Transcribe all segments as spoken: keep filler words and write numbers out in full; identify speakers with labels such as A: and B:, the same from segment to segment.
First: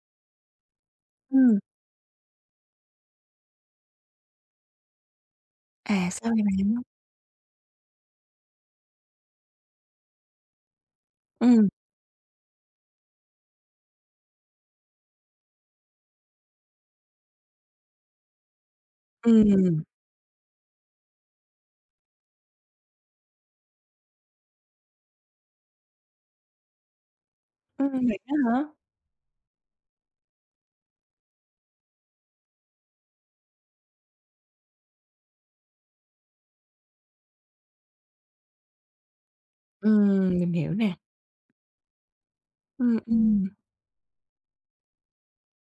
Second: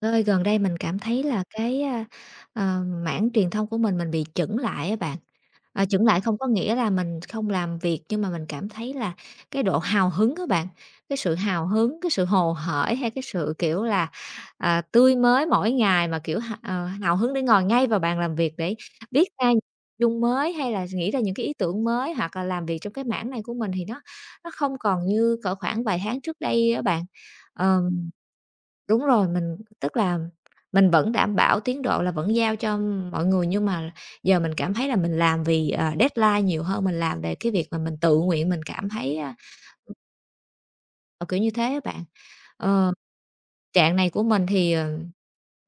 A: Ơi, gần đây mình cảm thấy là
B: Ừm,
A: cái, a, ờ, mảng truyền thông của mình mình bị chững lại á bạn. À, chững
B: à,
A: lại
B: sao
A: không
B: vậy
A: có nghĩa
B: bạn?
A: là mình không làm việc, nhưng mà mình cảm thấy là cái độ hào hứng các bạn, cái sự hào
B: Ừm,
A: hứng, cái sự hồ hởi hay cái sự, kiểu là, à, tươi mới mỗi ngày mà, kiểu, h ờ, hào hứng để ngồi ngay vào bàn làm việc để viết ra những
B: ừm,
A: nội dung mới hay là nghĩ ra những cái ý tưởng mới hoặc là làm việc trong cái mảng này của mình thì nó nó không còn như cỡ khoảng vài tháng trước đây á bạn. Ờ.
B: ừm, vậy đó hả?
A: Đúng rồi, mình tức là mình vẫn đảm bảo tiến độ là vẫn giao cho mọi người, nhưng mà giờ mình cảm thấy là mình làm vì, ờ, deadline nhiều hơn mình làm về cái việc mà mình tự nguyện, mình cảm thấy,
B: Ừm, mình hiểu nè.
A: ờ, kiểu như thế á bạn. Ờ,
B: Ừm, ừm.
A: trạng này của mình thì, ờ,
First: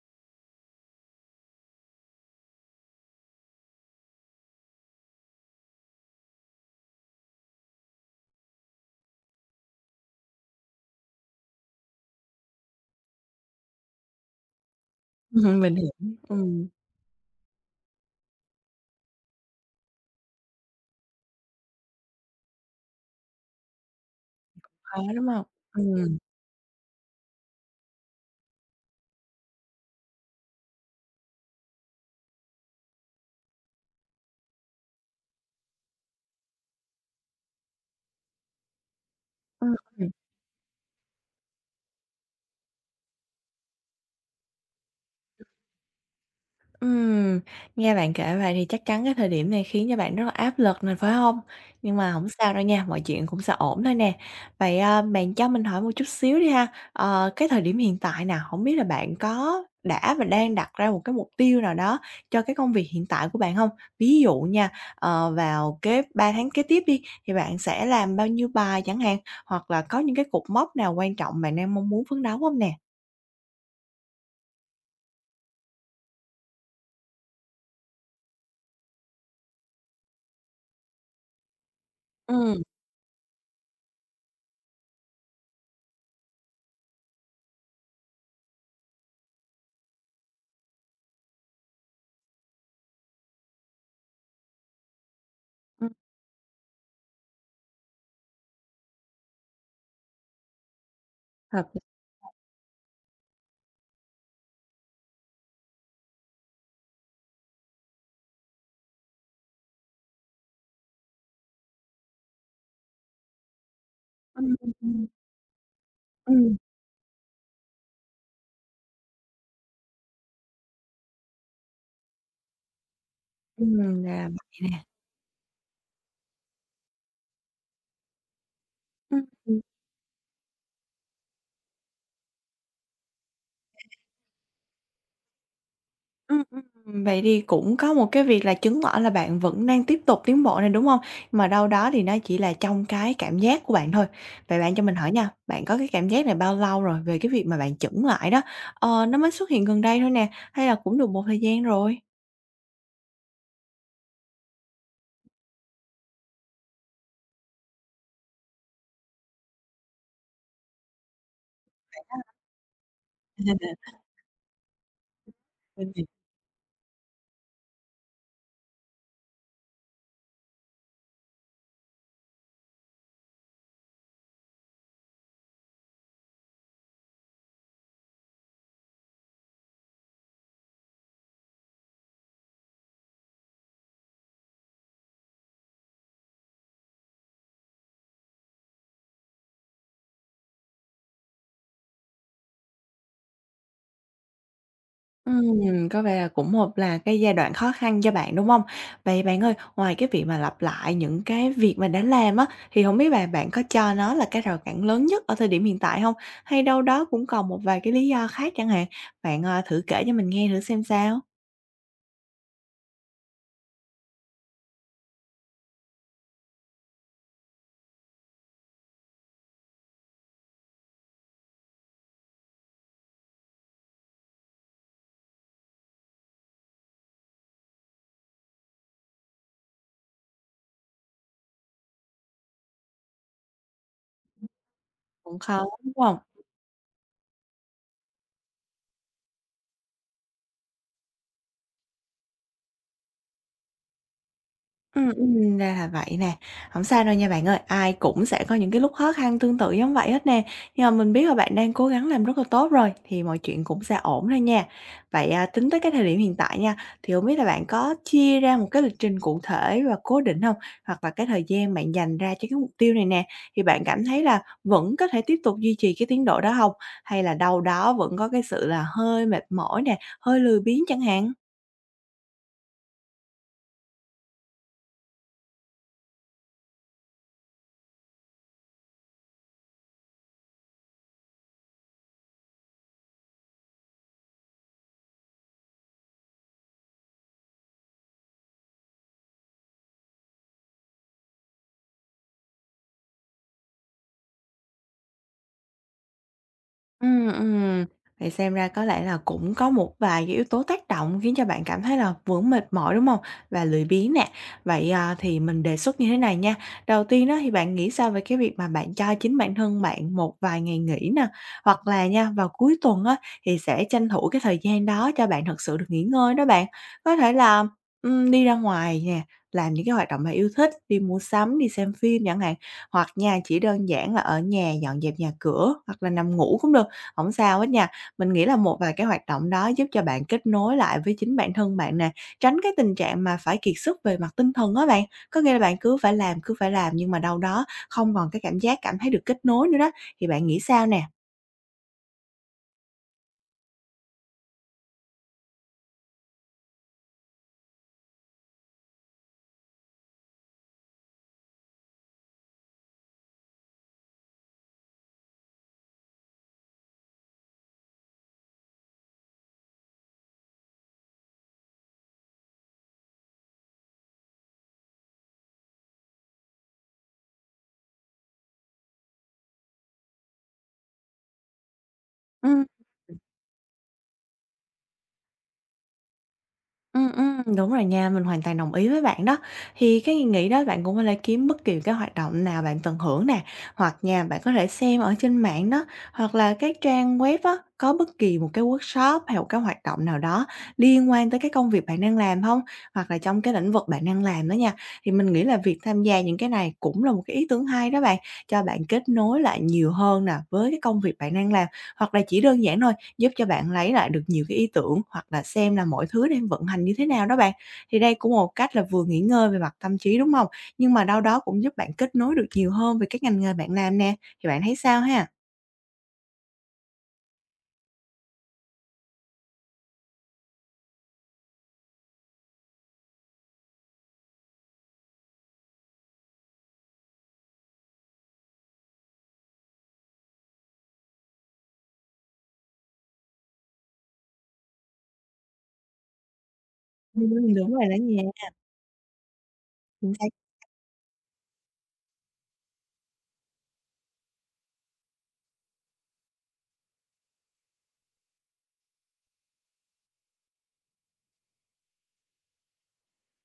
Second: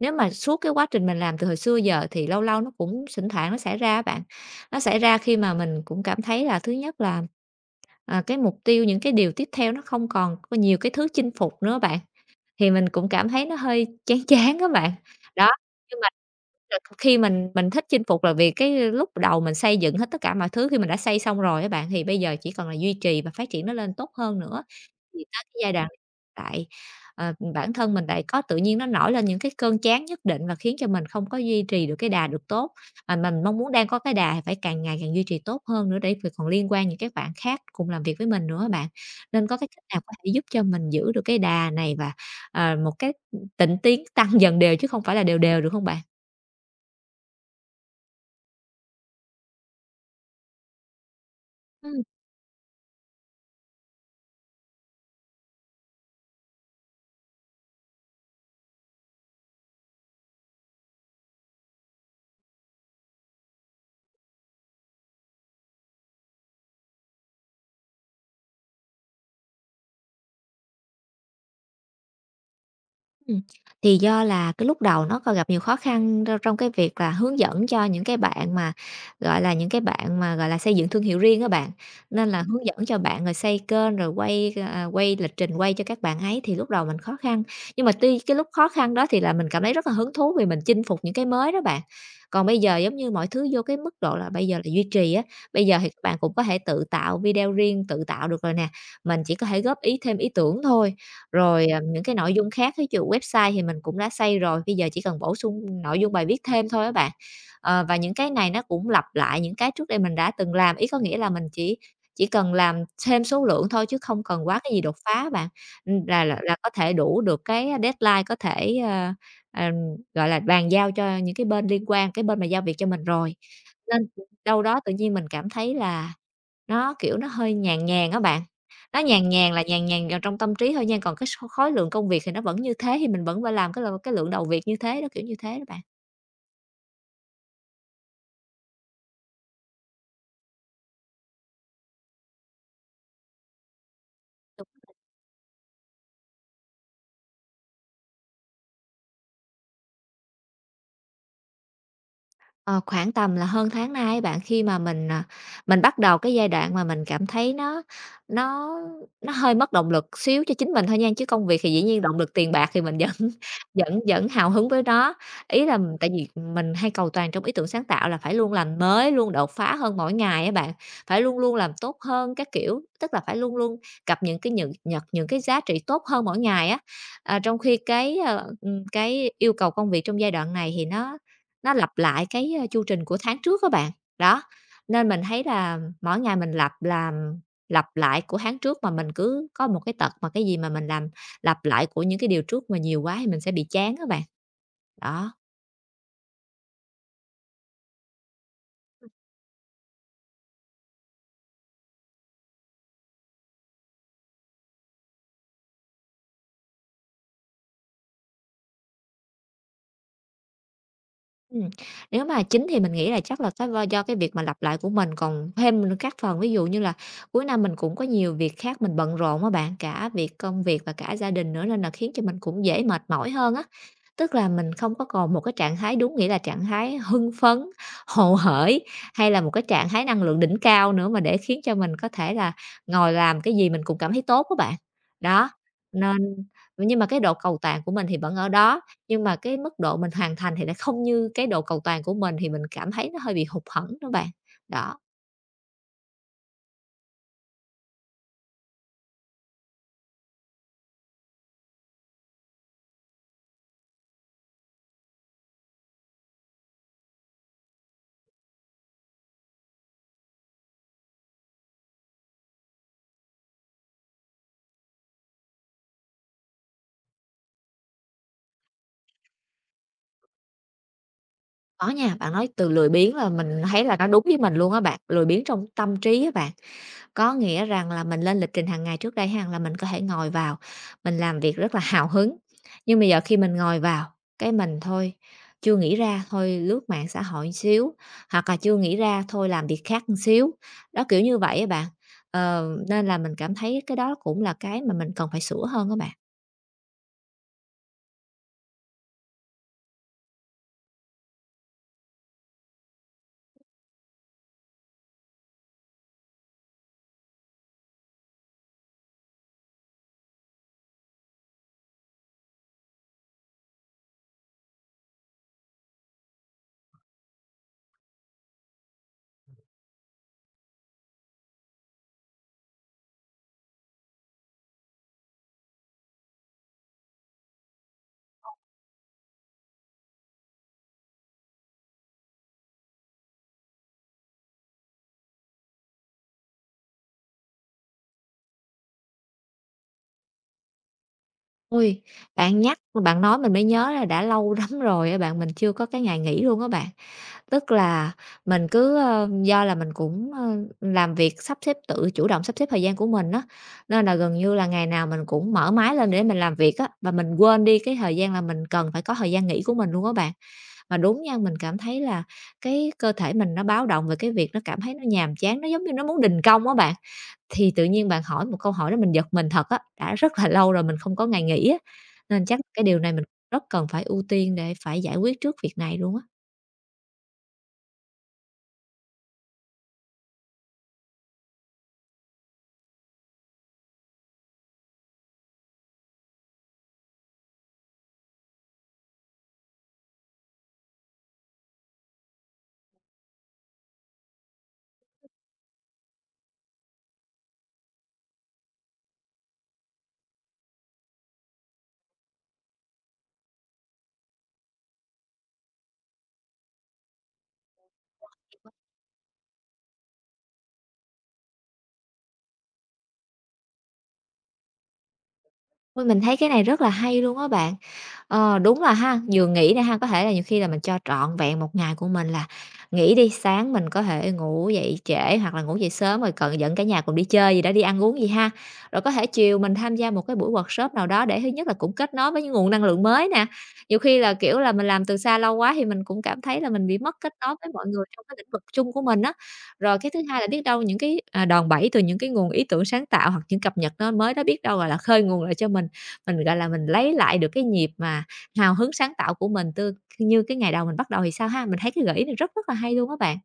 A: nếu mà suốt cái quá trình mình làm từ hồi xưa giờ thì lâu lâu nó cũng thỉnh thoảng nó xảy ra á bạn. Nó xảy ra khi mà mình cũng cảm thấy là thứ nhất là, à, cái mục tiêu, những cái điều tiếp theo nó không còn có nhiều cái thứ chinh phục nữa bạn. Thì mình cũng cảm thấy nó hơi chán chán á bạn.
B: Ừm.
A: Đó,
B: Mình hiểu,
A: nhưng mà
B: ừm,
A: là khi mình mình thích chinh phục là vì cái lúc đầu mình xây dựng hết tất cả mọi thứ, khi mình đã xây xong rồi các bạn, thì bây giờ chỉ còn là duy trì và phát triển nó lên tốt hơn nữa.
B: khó,
A: Thì
B: đúng hông?
A: tới cái giai đoạn
B: Ừm,
A: tại, ờ, bản thân mình lại có tự nhiên nó nổi lên những cái cơn chán nhất định và khiến cho mình không có duy trì được cái đà được tốt. Mà mình mong muốn đang có cái đà thì phải càng ngày càng duy trì tốt hơn nữa để việc còn liên quan những các bạn khác cùng làm việc với mình nữa á bạn. Nên có cái cách nào
B: ừm.
A: có thể giúp cho mình giữ được cái đà này và à, một cái, ừm, tịnh tiến tăng dần đều chứ không phải là đều đều, được không bạn?
B: Ừm, nghe bạn kể vậy thì chắc chắn cái thời điểm này khiến cho bạn rất là áp lực này phải không? Nhưng
A: Ừm,
B: mà không sao đâu nha, mọi chuyện cũng sẽ ổn thôi nè. Vậy, à, bạn cho mình hỏi một chút xíu đi ha, ờ, cái thời điểm hiện tại nào, không biết là bạn có đã và đang đặt ra một cái mục tiêu nào đó cho cái công việc hiện tại của bạn không? Ví dụ nha, ờ, vào cái ba tháng kế tiếp đi, thì bạn sẽ làm bao nhiêu bài chẳng hạn, hoặc là có những cái cột mốc nào quan trọng bạn đang mong muốn phấn đấu không nè?
A: Ừm, thì do là cái lúc đầu nó còn gặp nhiều khó khăn trong trong cái việc là hướng dẫn cho những cái bạn mà, gọi là, những cái bạn mà, gọi là, xây dựng thương hiệu riêng các bạn, nên là
B: ừ,
A: hướng dẫn cho bạn rồi xây kênh, rồi quay, à, quay lịch trình quay cho các bạn ấy thì lúc đầu mình khó khăn. Nhưng mà tuy cái lúc khó khăn đó thì là mình cảm thấy rất là hứng thú vì mình chinh phục những cái mới đó bạn. Còn bây giờ giống như mọi thứ vô cái mức độ là bây giờ là duy trì á, bây giờ
B: ừm,
A: thì các bạn cũng có thể tự tạo video riêng, tự tạo được rồi nè, mình chỉ có thể góp ý thêm ý tưởng thôi. Rồi,
B: hợp lý.
A: ờ, những cái nội dung khác thí dụ website thì mình cũng đã xây rồi, bây giờ chỉ cần bổ sung nội dung bài viết thêm thôi các bạn. Ờ, và những cái này nó cũng lặp lại những cái trước đây mình đã từng làm, ý có nghĩa là mình chỉ chỉ cần làm thêm số lượng thôi chứ không cần
B: Ừm,
A: quá cái gì đột
B: ừm,
A: phá bạn, ừm, là là
B: ừm.
A: là có thể đủ được cái deadline, có thể, ờ, ờ, gọi là, bàn giao cho những cái bên liên quan, cái bên mà giao việc cho mình rồi.
B: Ừm, ra
A: Nên
B: là
A: đâu
B: vậy
A: đó
B: nè.
A: tự nhiên mình cảm thấy là nó, kiểu, nó hơi nhàn nhàn á bạn, nó
B: Ừm,
A: nhàn nhàn
B: ừm,
A: là nhàn nhàn vào trong tâm trí thôi nha, còn cái số khối lượng công việc thì nó vẫn như thế, thì mình vẫn phải làm cái l cái lượng đầu việc như thế đó, kiểu như thế đó bạn.
B: ừm, ừm. vậy thì cũng có một cái việc là chứng tỏ là bạn vẫn đang tiếp tục tiến bộ này, đúng hông? Mà đâu đó thì nó chỉ là trong cái cảm giác của bạn thôi. Vậy bạn cho mình hỏi nha, bạn có cái cảm giác này bao lâu rồi về cái việc mà bạn chững lại đó? Ờ, nó mới xuất hiện gần đây thôi nè, hay là cũng được một thời gian rồi?
A: Ờ, khoảng tầm là hơn tháng nay á bạn, khi mà mình, à, mình bắt đầu cái giai đoạn mà mình cảm thấy nó nó nó hơi mất động lực xíu cho chính mình thôi nha, chứ công việc thì dĩ nhiên động lực tiền bạc thì mình vẫn vẫn vẫn hào hứng với nó. Ý là tại vì mình hay cầu toàn trong ý tưởng sáng tạo là phải luôn làm mới, luôn đột phá hơn mỗi ngày ấy bạn, phải luôn luôn làm tốt hơn các kiểu, tức là phải luôn luôn cập những cái những nhật những cái giá trị tốt hơn mỗi ngày á. À, trong khi cái, ờ, ừm, cái yêu cầu công việc trong giai đoạn này thì nó nó lặp lại cái, ơ, chu trình của tháng trước các bạn. Đó, nên mình thấy là mỗi ngày mình lặp làm lặp lại của tháng trước mà mình cứ có một cái tật mà cái gì mà mình làm lặp lại của những cái điều trước mà nhiều quá thì mình sẽ bị chán các bạn. Đó.
B: Ừm, có vẻ là cũng một là cái giai đoạn khó khăn cho bạn, đúng không? Vậy bạn ơi, ngoài cái việc mà lặp lại những cái việc mà đã làm á, thì không biết là bạn có cho nó là cái rào cản lớn nhất ở thời điểm hiện tại không? Hay đâu đó cũng còn một vài cái lý do khác chẳng hạn? Bạn, ờ, thử kể cho mình nghe thử xem sao?
A: Ừm, nếu mà chính thì mình nghĩ là chắc là cái v do cái việc mà lặp lại của mình, còn thêm các phần ví dụ như là cuối năm mình cũng có nhiều việc khác mình bận rộn á bạn, cả việc công việc và cả gia đình nữa nên là khiến cho mình cũng dễ mệt mỏi hơn á. Tức là mình không có còn một cái trạng thái đúng nghĩa là trạng thái hưng phấn, hồ hởi hay là một cái trạng thái năng lượng đỉnh cao nữa mà để khiến cho mình có thể là ngồi làm cái gì mình cũng cảm thấy tốt các bạn.
B: Cũng
A: Đó,
B: khó, đúng
A: nên
B: không?
A: nhưng mà cái độ cầu toàn của mình thì vẫn ở đó. Nhưng mà cái mức độ mình hoàn thành thì lại không như cái độ cầu toàn của mình thì mình cảm thấy nó hơi bị hụt hẫng đó bạn. Đó,
B: Ừm, ừm, ra là vậy nè. Hổng sao đâu nha bạn ơi, ai cũng sẽ có những cái lúc khó khăn tương tự giống vậy hết nè. Nhưng mà mình biết là bạn đang cố gắng làm rất là tốt rồi, thì mọi chuyện cũng sẽ ổn thôi nha. Vậy, à, tính tới cái thời điểm hiện tại nha, thì hổng biết là bạn có chia ra một cái lịch trình cụ thể và cố định hông? Hoặc là cái thời gian bạn dành ra cho cái mục tiêu này nè, thì bạn cảm thấy là vẫn có thể tiếp tục duy trì cái tiến độ đó hông? Hay là đâu đó vẫn có cái sự là hơi mệt mỏi nè, hơi lười biếng chẳng hạn?
A: có nha, bạn nói từ lười biếng là mình thấy là nó đúng với mình luôn á bạn, lười biếng trong tâm trí á bạn. Có nghĩa rằng là mình lên lịch trình hàng ngày trước đây ha, là mình có thể ngồi vào, mình làm việc rất là hào hứng, nhưng bây giờ khi mình ngồi vào, cái mình thôi chưa nghĩ ra, thôi lướt mạng xã hội một xíu, hoặc là chưa nghĩ ra, thôi làm việc khác một xíu. Đó, kiểu như vậy á bạn. Ờ, nên là mình cảm thấy cái đó cũng là cái mà mình cần phải sửa hơn các bạn.
B: Ừm, ừm. Vậy xem ra có lẽ là cũng có một vài cái yếu tố tác động khiến cho bạn cảm thấy là vẫn mệt mỏi, đúng không? Và lười biếng nè. Vậy, à, thì mình đề xuất như thế này nha. Đầu tiên đó thì bạn nghĩ sao về cái việc mà bạn cho chính bản thân bạn một vài ngày nghỉ nè? Hoặc là nha, vào cuối tuần á thì sẽ tranh thủ cái thời gian đó cho bạn thật sự được nghỉ ngơi đó bạn. Có thể là, ừm, đi ra ngoài nè, làm những cái hoạt động bạn yêu thích, đi mua sắm, đi xem phim chẳng hạn. Hoặc nha, chỉ đơn giản là ở nhà dọn dẹp nhà cửa hoặc là nằm ngủ cũng được. Hổng sao hết nha. Mình nghĩ là một vài cái hoạt động đó giúp cho bạn kết nối lại với chính bản thân bạn nè, tránh cái tình trạng mà phải kiệt sức về mặt tinh thần á bạn. Có nghĩa là bạn cứ phải làm, cứ phải làm nhưng mà đâu đó không còn cái cảm giác cảm thấy được kết nối nữa đó. Thì bạn nghĩ sao nè?
A: Ui, bạn nhắc, bạn nói mình mới nhớ là đã lâu lắm rồi á bạn, mình chưa có cái ngày nghỉ luôn á bạn. Tức là mình cứ, ơ do là mình cũng, ơ, làm việc sắp xếp tự chủ động sắp xếp thời gian của mình á, nên là gần như là ngày nào mình cũng mở máy lên để mình làm việc á, và mình quên đi cái thời gian là mình cần phải có thời gian nghỉ của mình luôn á bạn. Mà đúng nha, mình cảm thấy là cái cơ thể mình nó báo động về cái việc nó cảm thấy nó nhàm chán, nó giống như nó muốn đình công á bạn. Thì tự nhiên bạn hỏi một câu hỏi đó mình giật mình thật á, đã rất là lâu rồi mình không có ngày nghỉ á, nên chắc
B: Ừm.
A: cái điều này mình rất cần phải ưu tiên để phải giải quyết trước việc này luôn á.
B: Ừm, ừm, đúng rồi nha, mình hoàn toàn đồng ý với bạn đó. Thì cái nghĩ đó bạn cũng có thể kiếm bất kỳ cái hoạt động nào bạn tận hưởng nè, hoặc nha, bạn có thể xem ở trên mạng đó, hoặc là các trang web á, có bất kỳ một cái workshop hay một cái hoạt động nào đó liên quan tới cái công việc bạn đang làm không? Hoặc là trong cái lĩnh vực bạn đang làm đó nha. Thì mình nghĩ là việc tham gia những cái này cũng là một cái ý tưởng hay đó bạn, cho bạn kết nối lại nhiều hơn nè với cái công việc bạn đang làm. Hoặc là chỉ đơn giản thôi, giúp cho bạn lấy lại được nhiều cái ý tưởng hoặc là xem là mọi thứ đang vận hành như thế nào đó bạn. Thì đây cũng một cách là vừa nghỉ ngơi về mặt tâm trí, đúng không? Nhưng mà đâu đó cũng giúp bạn kết nối được nhiều hơn về các ngành nghề bạn làm nè, thì bạn thấy sao ha?
A: Ôi, mình thấy cái này rất là hay luôn á bạn. Ờ, đúng là ha, vừa nghĩ nè ha, có thể là nhiều khi là mình cho trọn vẹn một ngày của mình là nghỉ đi, sáng mình có thể ngủ dậy trễ hoặc là ngủ dậy sớm rồi cần dẫn cả nhà cùng đi chơi gì đó, đi ăn uống gì ha. Rồi có thể chiều mình tham gia một cái buổi workshop nào đó để thứ nhất là cũng kết nối với những nguồn năng lượng mới nè. Nhiều khi là, kiểu là, mình làm từ xa lâu quá thì mình cũng cảm thấy là mình bị mất kết
B: Ừm,
A: nối với
B: đúng rồi
A: mọi
B: đó
A: người
B: nha,
A: trong cái lĩnh vực chung của mình á. Rồi cái
B: chính.
A: thứ hai là biết đâu những cái, à, đòn bẩy từ những cái nguồn ý tưởng sáng tạo hoặc những cập nhật nó mới đó biết đâu, gọi là, khơi nguồn lại cho mình mình, gọi là, mình lấy lại được cái nhịp mà hào hứng sáng tạo của mình tư như cái ngày đầu mình bắt đầu thì sao ha? Mình thấy cái gợi ý này rất rất là hay luôn á bạn.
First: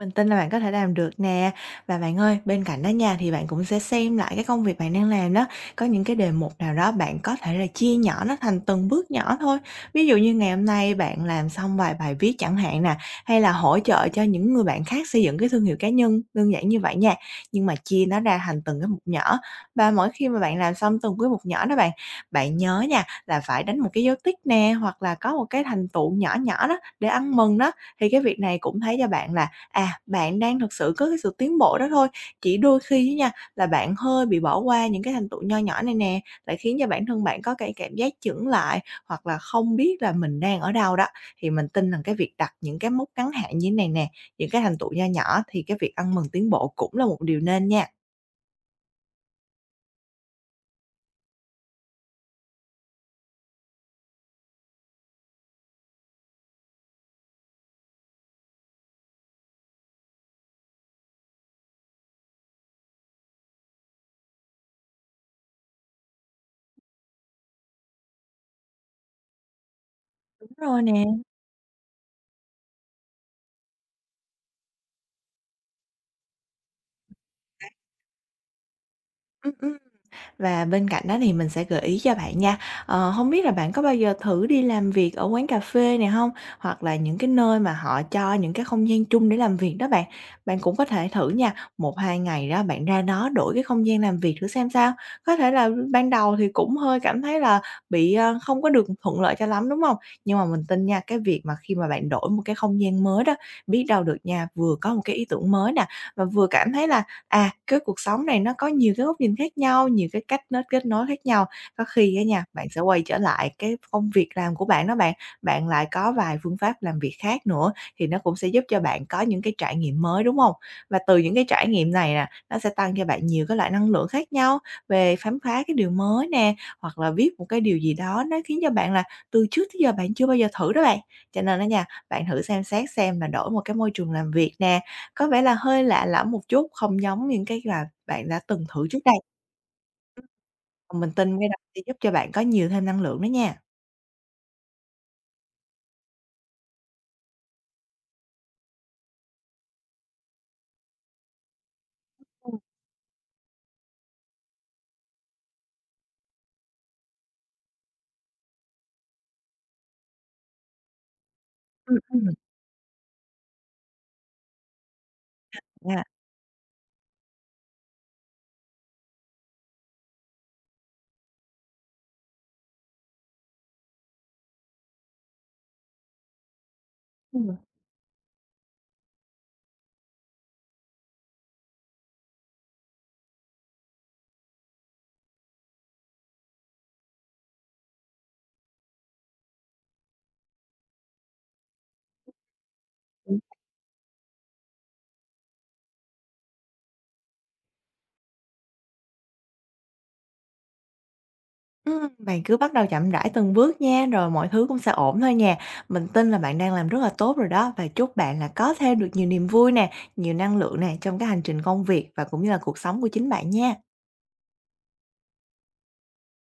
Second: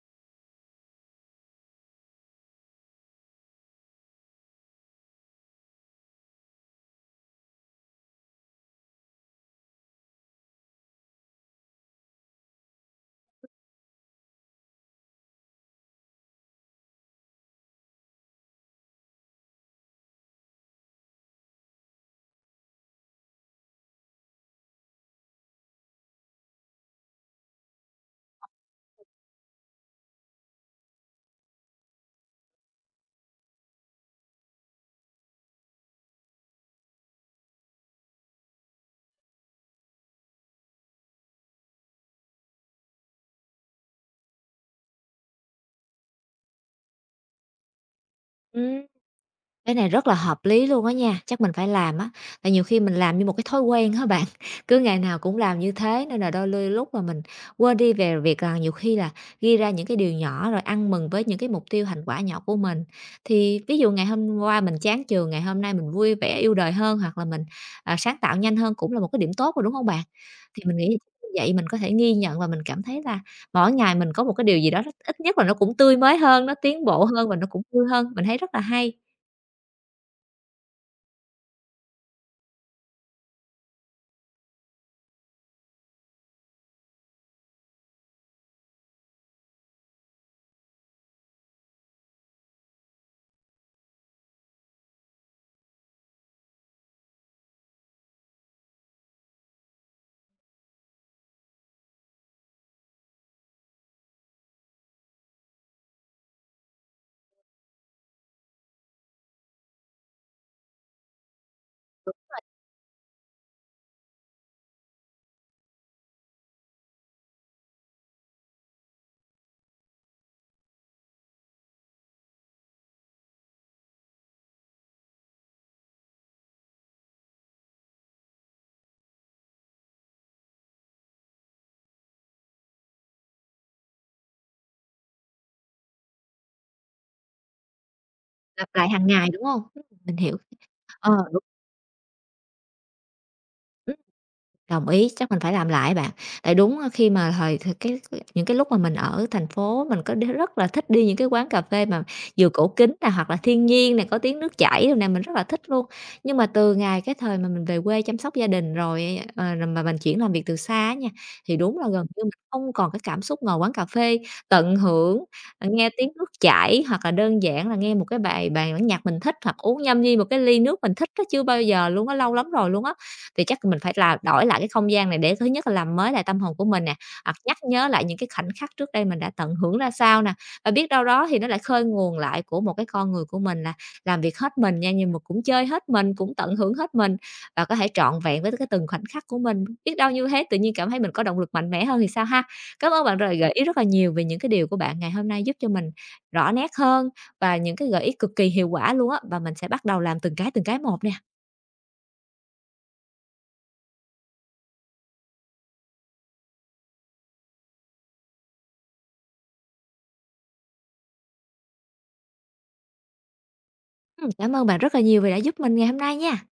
B: Mình tin là bạn có thể làm được nè. Và bạn ơi, bên cạnh đó nha, thì bạn cũng sẽ xem lại cái công việc bạn đang làm đó, có những cái đề mục nào đó bạn có thể là chia nhỏ nó thành từng bước nhỏ thôi. Ví dụ như ngày hôm nay bạn làm xong vài bài viết chẳng hạn nè, hay là hỗ trợ cho những người bạn khác xây dựng cái thương hiệu cá nhân, đơn giản như vậy nha. Nhưng mà chia nó ra thành từng cái mục nhỏ và mỗi khi mà bạn làm xong từng cái mục nhỏ đó bạn, bạn nhớ nha là phải đánh một cái dấu tích nè, hoặc là có một cái thành tựu nhỏ nhỏ đó để ăn mừng đó. Thì cái việc này cũng thấy cho bạn là à, bạn đang thực sự có cái sự tiến bộ đó thôi, chỉ đôi khi á nha, là bạn hơi bị bỏ qua những cái thành tựu nho nhỏ này nè, lại khiến cho bản thân bạn có cái cảm giác chững lại, hoặc là không biết là mình đang ở đâu đó. Thì mình tin rằng cái việc đặt những cái mốc ngắn hạn như thế này nè, những cái thành tựu nho nhỏ thì cái việc ăn mừng tiến bộ cũng là một điều nên nha.
A: Ừm. Cái này rất là hợp lý luôn á nha, chắc mình phải làm á, tại nhiều khi mình làm như một cái thói quen á bạn, cứ ngày nào cũng làm như thế nên là đôi lôi lúc mà mình quên đi về việc là nhiều khi là ghi ra những cái điều nhỏ rồi ăn mừng với những cái mục tiêu thành quả nhỏ của mình. Thì ví dụ ngày hôm qua mình chán trường, ngày hôm nay mình vui vẻ yêu đời hơn hoặc là mình, à, sáng tạo nhanh hơn cũng là một cái điểm tốt rồi, đúng không bạn?
B: Đúng
A: Thì mình
B: rồi
A: nghĩ
B: nè.
A: như vậy mình có thể ghi nhận và mình cảm thấy là mỗi ngày mình có một cái điều gì đó ít nhất là nó cũng tươi mới hơn, nó tiến bộ hơn và nó cũng vui hơn, mình thấy rất là hay,
B: Ừm, ừm. Và bên cạnh đó thì mình sẽ gợi ý cho bạn nha. Ờ, hông biết là bạn có bao giờ thử đi làm việc ở quán cà phê này không? Hoặc là những cái nơi mà họ cho những cái không gian chung để làm việc đó bạn. Bạn cũng có thể thử nha, một hai ngày đó bạn ra đó đổi cái không gian làm việc thử xem sao. Có thể là ban đầu thì cũng hơi cảm thấy là bị, ơ, không có được thuận lợi cho lắm, đúng không? Nhưng mà mình tin nha, cái việc mà khi mà bạn đổi một cái không gian mới đó, biết đâu được nha, vừa có một cái ý tưởng mới nè, và vừa cảm thấy là à, cái cuộc sống này nó có nhiều cái góc nhìn khác nhau, nhiều cái cách nó kết nối khác nhau. Có khi á nha, bạn sẽ quay trở lại cái công việc làm của bạn đó bạn, bạn lại có vài phương pháp làm việc khác nữa thì nó cũng sẽ giúp cho bạn có những cái trải nghiệm mới, đúng không? Và từ những cái trải nghiệm này nè, nó sẽ tăng cho bạn nhiều cái loại năng lượng khác nhau về khám phá cái điều mới nè, hoặc là viết một cái điều gì đó nó khiến cho bạn là từ trước tới giờ bạn chưa bao giờ thử đó bạn. Cho nên á nha, bạn thử xem xét xem là đổi một cái môi trường làm việc nè, có vẻ là hơi lạ lẫm một chút, không giống những cái mà bạn đã từng
A: lặp
B: thử
A: lại
B: trước
A: hàng
B: đây.
A: ngày, đúng hông? Ừm, mình
B: Ừm.
A: hiểu.
B: Và mình
A: Ờ,
B: tin
A: đúng.
B: cái đó sẽ giúp cho bạn có nhiều thêm năng lượng đó nha.
A: Đồng ý, chắc mình phải làm lại bạn. Tại đúng ờ, khi mà thời thời cái cái những cái lúc mà mình ở thành phố mình có đi rất là thích đi những cái quán cà phê mà vừa
B: Ừm,
A: cổ kính nè, hoặc là thiên nhiên nè, có tiếng nước chảy đồ nè, mình rất là thích luôn. Nhưng mà từ ngày cái thời mà mình về quê chăm sóc gia đình rồi, ờ, rồi mà mình chuyển làm việc từ xa á nha, thì đúng là
B: ừm,
A: gần như mình
B: ừm.
A: không còn cái cảm xúc ngồi quán cà phê, tận hưởng, ờ, nghe
B: À.
A: tiếng nước chảy, hoặc là đơn giản là nghe một cái bài bài bản nhạc mình thích, hoặc uống nhâm nhi một cái ly nước mình thích á, chưa bao giờ luôn á, lâu lắm rồi luôn á, thì chắc mình phải là đổi lại cái không gian này để thứ nhất là làm mới lại tâm hồn của mình nè, hoặc
B: Ừm.
A: nhắc nhớ lại những cái khoảnh khắc trước đây mình đã tận hưởng ra sao nè. Và biết đâu đó thì nó lại khơi nguồn lại của một cái con người của mình là làm việc hết mình nha, nhưng mà cũng chơi hết mình, cũng tận hưởng hết mình và có thể trọn vẹn với cái từng khoảnh khắc của mình. Biết đâu như thế tự nhiên cảm thấy mình có động lực mạnh mẽ hơn thì sao ha? Cảm ơn bạn rồi
B: Ừm,
A: gợi ý rất là nhiều về những cái điều của bạn ngày hôm nay giúp cho mình rõ nét hơn và những cái gợi ý cực kỳ hiệu quả luôn á, và mình sẽ bắt đầu làm từng cái, từng cái một nè.
B: ừm, bạn cứ bắt đầu chậm rãi từng bước nha, rồi mọi thứ cũng sẽ ổn thôi nè. Mình tin là bạn đang làm rất là tốt rồi đó và chúc bạn là có thêm được nhiều niềm vui nè, nhiều năng lượng nè trong cái hành trình công việc và cũng như là cuộc sống của chính bạn nha.
A: Ừm, cảm ơn bạn rất là nhiều vì đã giúp mình ngày hôm nay nha.